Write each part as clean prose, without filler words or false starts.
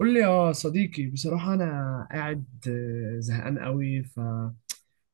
قول لي يا صديقي، بصراحة أنا قاعد زهقان قوي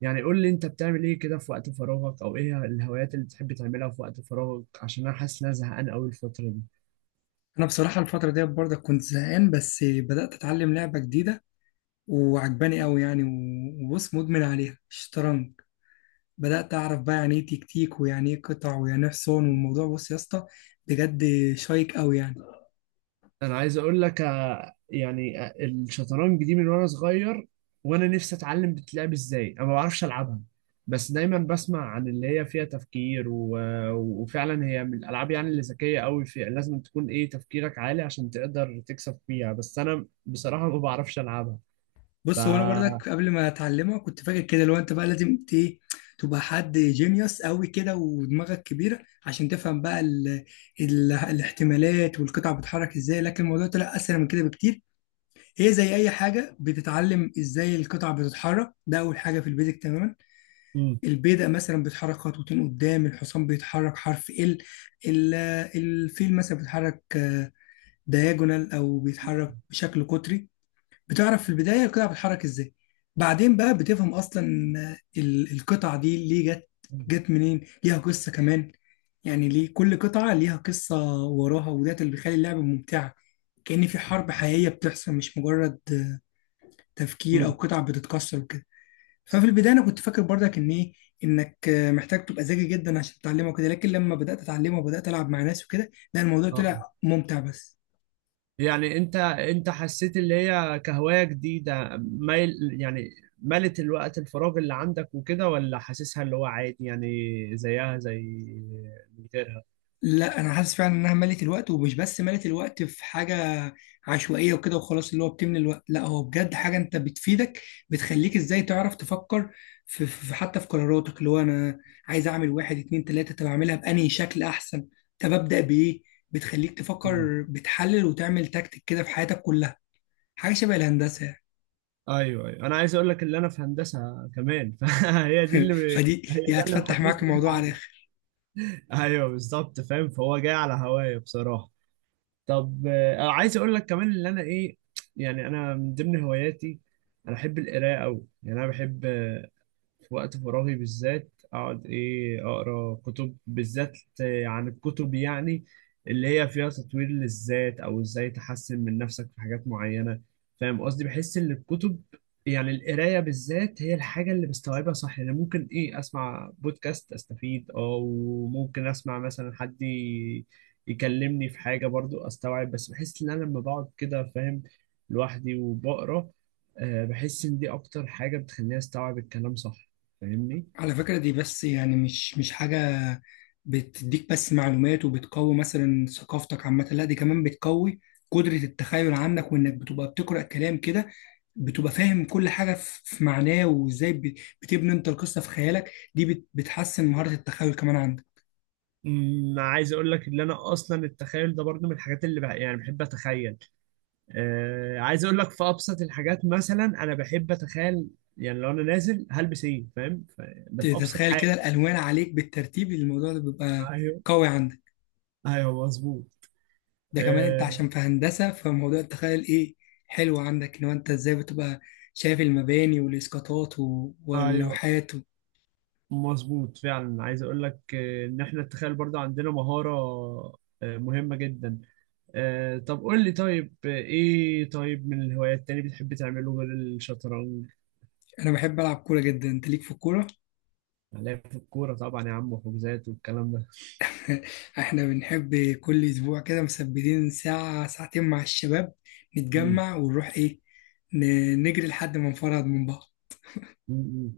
يعني قول لي، أنت بتعمل إيه كده في وقت فراغك؟ أو إيه الهوايات اللي بتحب تعملها في وقت فراغك؟ عشان أنا حاسس إن أنا زهقان قوي الفترة دي. انا بصراحه الفتره ديت برضه كنت زهقان، بس بدات اتعلم لعبه جديده وعجباني قوي يعني، و- وبص، مدمن عليها الشطرنج. بدات اعرف بقى يعني ايه تكتيك، ويعني ايه قطع، ويعني ايه حصان، والموضوع بص يا اسطى، بجد شيق قوي يعني. أنا عايز أقول لك يعني الشطرنج دي من وأنا صغير، وأنا نفسي أتعلم بتلعب إزاي. أنا ما بعرفش ألعبها، بس دايما بسمع عن اللي هي فيها تفكير وفعلا هي من الألعاب، يعني اللي ذكية قوي، فيها لازم تكون إيه تفكيرك عالي عشان تقدر تكسب فيها. بس أنا بصراحة ما بعرفش ألعبها. ف بص، هو انا برضك قبل ما اتعلمها كنت فاكر كده، لو انت بقى لازم ايه، تبقى حد جينيوس قوي كده ودماغك كبيره عشان تفهم بقى الاحتمالات والقطع بتتحرك ازاي، لكن الموضوع طلع اسهل من كده بكتير. هي زي اي حاجه، بتتعلم ازاي القطع بتتحرك، ده اول حاجه في البيزك تماما. امم. البيدق مثلا بتتحرك خطوتين قدام، الحصان بيتحرك حرف ال، ال- الفيل مثلا بيتحرك دياجونال او بيتحرك بشكل قطري. بتعرف في البدايه القطع بتتحرك ازاي، بعدين بقى بتفهم اصلا القطع دي ليه جت منين، ليها قصه كمان. يعني ليه كل قطعه ليها قصه وراها، وده اللي بيخلي اللعبه ممتعه، كأن في حرب حقيقيه بتحصل، مش مجرد تفكير او امم. قطع بتتكسر وكده. ففي البدايه انا كنت فاكر برضك ان ايه، انك محتاج تبقى ذكي جدا عشان تتعلمه وكده، لكن لما بدات اتعلمه وبدات العب مع ناس وكده، لا الموضوع اه آه. طلع ممتع بس. يعني انت حسيت اللي هي كهواية جديدة، يعني ملت الوقت الفراغ اللي عندك وكده، ولا حاسسها اللي هو عادي يعني؟ زيها زي من غيرها. لا، انا حاسس فعلا انها ملت الوقت، ومش بس ملت الوقت في حاجه عشوائيه وكده وخلاص اللي هو بتملى الوقت، لا هو بجد حاجه انت بتفيدك، بتخليك ازاي تعرف تفكر في حتى في قراراتك، اللي هو انا عايز اعمل واحد اتنين تلاته، طب اعملها بانهي شكل احسن، طب ابدا بايه، بتخليك تفكر مم. بتحلل وتعمل تكتيك كده في حياتك كلها. حاجه شبه الهندسه ايوه، ايوه، انا عايز اقول لك اللي انا في هندسة كمان. فهي دي يعني. اللي فدي هي دي ده اللي هتفتح معاك محمسني الموضوع العجب. ايوه بالظبط، فاهم؟ فهو جاي على هوايا بصراحة. طب، عايز اقول لك كمان اللي انا ايه. يعني انا من ضمن هواياتي، انا بحب القراءه قوي. يعني انا بحب وقت فراغي بالذات اقعد ايه اقرا كتب، بالذات عن الكتب يعني اللي هي فيها تطوير للذات او ازاي تحسن من نفسك في حاجات معينة. فاهم قصدي؟ بحس ان الكتب يعني القراية بالذات هي الحاجة اللي بستوعبها صح. يعني ممكن ايه اسمع بودكاست استفيد، او ممكن اسمع مثلا حد يكلمني في حاجة برضو استوعب. بس بحس ان انا لما بقعد كده فاهم لوحدي وبقرا، بحس ان دي اكتر حاجة بتخليني استوعب الكلام صح. فاهمني؟ على فكرة، دي بس يعني مش حاجة بتديك بس معلومات وبتقوي مثلا ثقافتك عامة، لا دي كمان بتقوي قدرة التخيل عندك، وإنك بتبقى بتقرأ كلام كده بتبقى فاهم كل حاجة في معناه، وإزاي بتبني أنت القصة في خيالك، دي بتحسن مهارة التخيل كمان عندك. عايز اقول لك ان انا اصلا التخيل ده برضه من الحاجات اللي يعني بحب اتخيل. عايز اقول لك في ابسط الحاجات، مثلا انا بحب اتخيل يعني لو انا نازل هلبس ايه، فاهم؟ ده في ابسط تتخيل حاجه. كده الألوان عليك بالترتيب، الموضوع ده بيبقى ايوه، قوي عندك، ايوه، مظبوط. ده كمان انت آه، عشان في هندسة، فموضوع التخيل ايه حلو عندك، ان هو انت ازاي بتبقى شايف المباني والاسقاطات ايوه، واللوحات مظبوط فعلا. عايز اقول لك ان احنا التخيل برضه عندنا مهاره مهمه جدا. طب قول لي، طيب ايه طيب من الهوايات تاني بتحب تعمله غير الشطرنج؟ انا بحب العب كورة جدا، انت ليك في الكورة. هنلاقي في الكورة طبعا يا عم، وحجوزات والكلام ده. احنا بنحب كل اسبوع كده مثبتين ساعة ساعتين مع الشباب، مم. نتجمع ونروح ايه، نجري لحد ما نفرهد من بعض. مم. مم.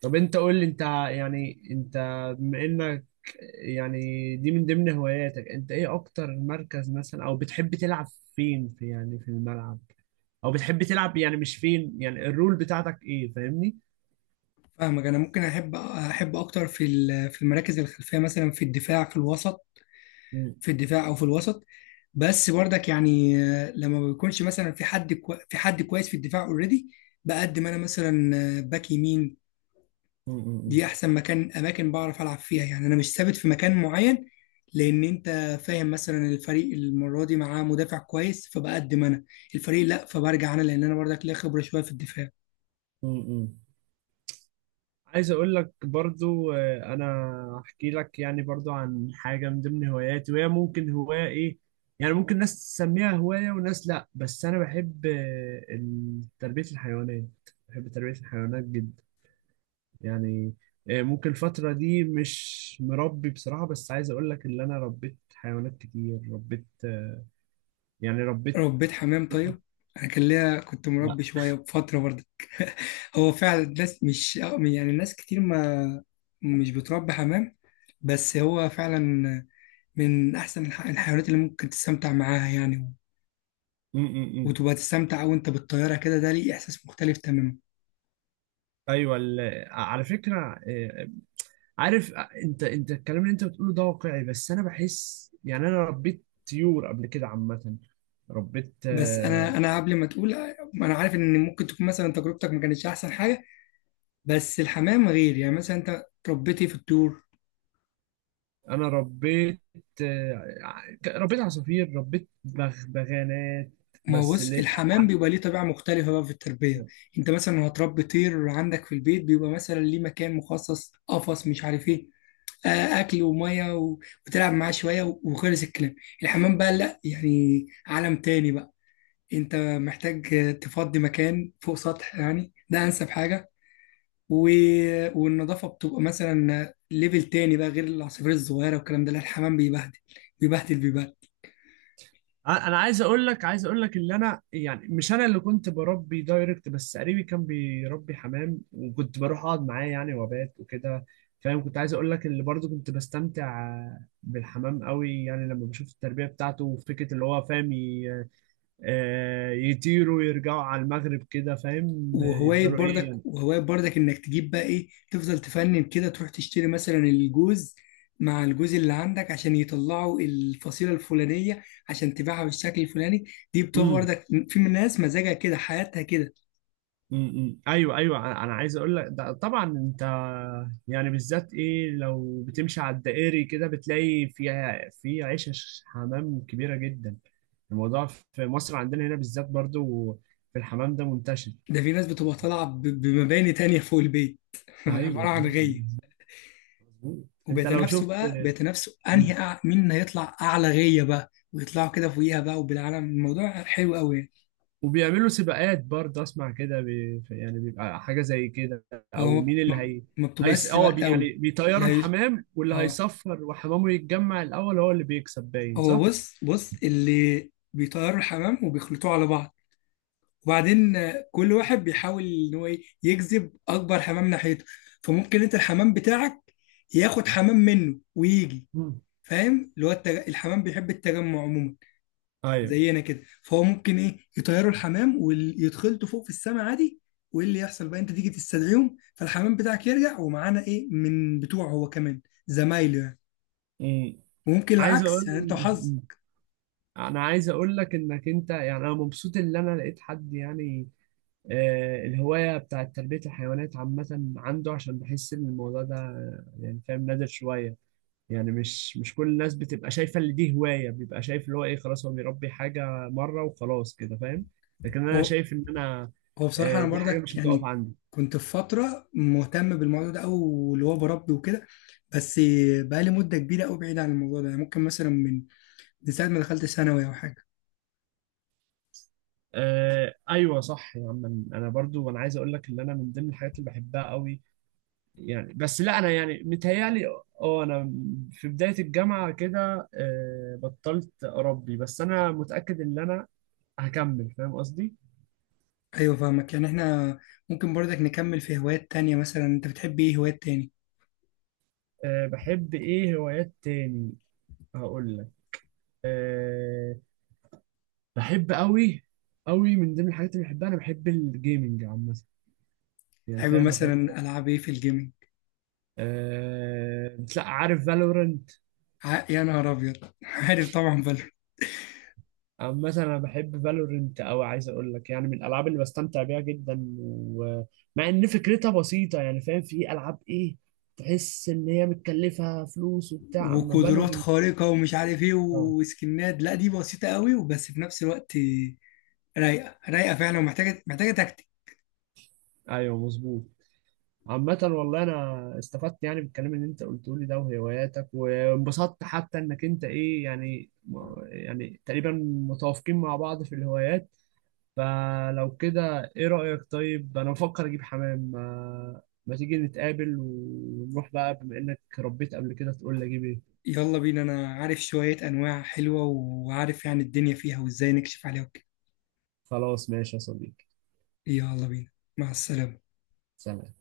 طب انت قول لي، انت يعني، انت بما انك، يعني دي من ضمن هواياتك، انت ايه اكتر مركز مثلا او بتحب تلعب فين، في يعني في الملعب؟ او بتحب تلعب يعني، مش فين يعني، الرول بتاعتك ايه، فاهمني؟ فاهمك، انا ممكن احب اكتر في في المراكز الخلفية، مثلا في الدفاع في الوسط، مم. في الدفاع او في الوسط، بس برضك يعني لما ما بيكونش مثلا في حد في حد كويس في الدفاع اوريدي، بقدم انا مثلا باك يمين. مم. مم. دي احسن مكان اماكن بعرف العب فيها يعني، انا مش ثابت في مكان معين، لان انت فاهم مثلا الفريق المره دي معاه مدافع كويس فبقدم انا، الفريق لا فبرجع انا، لان انا برضك ليا خبره شويه في الدفاع. مم. مم. عايز اقول لك برضو انا احكي لك يعني برضو عن حاجه من ضمن هواياتي، وهي ممكن هوايه ايه. يعني ممكن ناس تسميها هوايه وناس لا، بس انا بحب تربيه الحيوانات. بحب تربيه الحيوانات جدا يعني. ممكن الفتره دي مش مربي بصراحه، بس عايز اقول لك ان انا ربيت حيوانات كتير. ربيت يعني ربيت. ربيت حمام طيب، انا كان ليا كنت لا. مربي شويه بفتره برضك. هو فعلا الناس مش يعني الناس كتير ما مش بتربي حمام، بس هو فعلا من احسن الحيوانات اللي ممكن تستمتع معاها يعني، م -م -م. وتبقى تستمتع وانت بالطياره كده، ده ليه احساس مختلف تماما. ايوه، على فكره عارف انت الكلام اللي انت بتقوله ده واقعي، بس انا بحس يعني انا ربيت طيور قبل كده عامة. ربيت بس انا قبل ما تقول، انا عارف ان ممكن تكون مثلا تجربتك ما كانتش احسن حاجه، بس الحمام غير يعني، مثلا انت ربيتي في الطيور. انا ربيت ربيت عصافير، ربيت بغانات. ما هو بس اللي بص، هي الحمام بيبقى ليه طبيعة مختلفة بقى في التربية، انت مثلا لو هتربي طير عندك في البيت بيبقى مثلا ليه مكان مخصص قفص مش عارف ايه، اكل وميه و- وتلعب معاه شوية و- وخلص الكلام. الحمام بقى لا يعني عالم تاني بقى، انت محتاج تفضي مكان فوق سطح، يعني ده انسب حاجة و... والنظافة بتبقى مثلا ليفل تاني بقى، غير العصافير الصغيرة والكلام ده، لا الحمام بيبهدل بيبهدل بيبهدل. انا عايز اقول لك اللي انا يعني، مش انا اللي كنت بربي دايركت، بس قريبي كان بيربي حمام وكنت بروح اقعد معاه يعني وبات وكده، فاهم. كنت عايز اقول لك اللي برضه كنت بستمتع بالحمام قوي، يعني لما بشوف التربية بتاعته وفكرة اللي هو، فاهم؟ يطيروا ويرجعوا على المغرب كده، فاهم؟ وهواية يفضلوا برضك ايه وهواية برضك انك تجيب بقى ايه، تفضل تفنن كده، تروح تشتري مثلا الجوز مع الجوز اللي عندك عشان يطلعوا الفصيلة الفلانية، عشان تبيعها بالشكل الفلاني، دي بتبقى يعني. برضك في من ناس مزاجها كده حياتها كده. ايوه، ايوه، أنا عايز اقول لك ده طبعا. انت يعني بالذات ايه، لو بتمشي على الدائري كده بتلاقي فيها في عيشه حمام كبيره جدا. الموضوع في مصر عندنا هنا بالذات برضو، في الحمام ده منتشر. ده في ناس بتبقى طالعة بمباني تانية فوق البيت. ايوه، عبارة أيوة، عن غية، مظبوط. انت لو وبيتنافسوا شفت. بقى بيتنافسوا مم. انهي مين هيطلع اعلى غية بقى، ويطلعوا كده فوقيها بقى، وبالعالم الموضوع حلو قوي يعني. وبيعملوا سباقات برضه، اسمع كده. يعني بيبقى حاجه زي كده، هو او مين اللي هي. ما بتبقاش هيس، سباقات قوي. يعني بيطيروا لا، الحمام، واللي اه، هيصفر وحمامه يتجمع الاول هو اللي بيكسب، باين هو صح. بص بص اللي بيطيروا الحمام وبيخلطوه على بعض، وبعدين كل واحد بيحاول ان هو إيه، يجذب اكبر حمام ناحيته، فممكن انت الحمام بتاعك ياخد حمام منه ويجي، مم. فاهم اللي هو الحمام بيحب التجمع عموما ايوه. زينا كده، فهو ممكن ايه، يطيروا الحمام ويتخلطوا فوق في السماء عادي، وايه اللي يحصل بقى، انت تيجي تستدعيهم فالحمام بتاعك يرجع ومعانا ايه من بتوعه هو كمان، زمايله يعني، مم. وممكن عايز العكس اقول يعني انت وحظك. انا عايز اقول لك انك انت يعني، انا مبسوط ان انا لقيت حد يعني الهوايه بتاعت تربيه الحيوانات عامه عنده. عشان بحس ان الموضوع ده يعني فاهم نادر شويه. يعني مش كل الناس بتبقى شايفه ان دي هوايه، بيبقى شايف اللي هو ايه، خلاص هو بيربي حاجه مره وخلاص كده، فاهم. لكن انا شايف ان انا هو بصراحة أنا دي حاجه برضك مش هتقف يعني عندي. كنت في فترة مهتم بالموضوع ده، أو اللي هو بربي وكده، بس بقالي مدة كبيرة أوي بعيد عن الموضوع ده يعني، ممكن مثلا من ساعة ما دخلت ثانوي أو حاجة. آه، ايوه، صح يا عم. انا برضو انا عايز اقول لك ان انا من ضمن الحاجات اللي بحبها قوي يعني. بس لا، انا يعني متهيالي، اه انا في بداية الجامعة كده بطلت اربي. بس انا متأكد ان انا هكمل، فاهم قصدي. أيوة فاهمك، يعني إحنا ممكن برضك نكمل في هوايات تانية، مثلا أنت بتحب إيه هوايات تاني؟ بحب ايه هوايات تاني؟ هقول لك. أه بحب قوي قوي. من ضمن الحاجات اللي بحبها انا بحب الجيمنج عامة، يعني تحب فاهم، بحب. مثلا ألعاب إيه في الجيمنج؟ لا عارف Valorant. يا نهار أبيض، عارف طبعا بل عامة أنا بحب فالورنت أوي. عايز أقول لك يعني من الألعاب اللي بستمتع بيها جدا، ومع إن فكرتها بسيطة يعني فاهم، في ألعاب إيه تحس إن هي متكلفة فلوس وبتاع، أما وقدرات فالورنت. خارقة ومش عارف إيه أه، وسكنات، لا دي بسيطة أوي وبس، في نفس الوقت رايقة رايقة فعلا، ومحتاجة محتاجة. أيوه، مظبوط. عامة والله، أنا استفدت يعني بالكلام اللي أنت قلته لي ده وهواياتك، وانبسطت حتى إنك أنت إيه يعني تقريبا متوافقين مع بعض في الهوايات. فلو كده ايه رأيك؟ طيب انا بفكر اجيب حمام، ما تيجي نتقابل ونروح بقى، بما انك ربيت قبل كده تقول لي اجيب ايه. يلا بينا، انا عارف شوية انواع حلوة وعارف يعني الدنيا فيها وازاي نكشف عليها وكده. خلاص ماشي يا صديقي. يلا بينا، مع السلامة. سلام.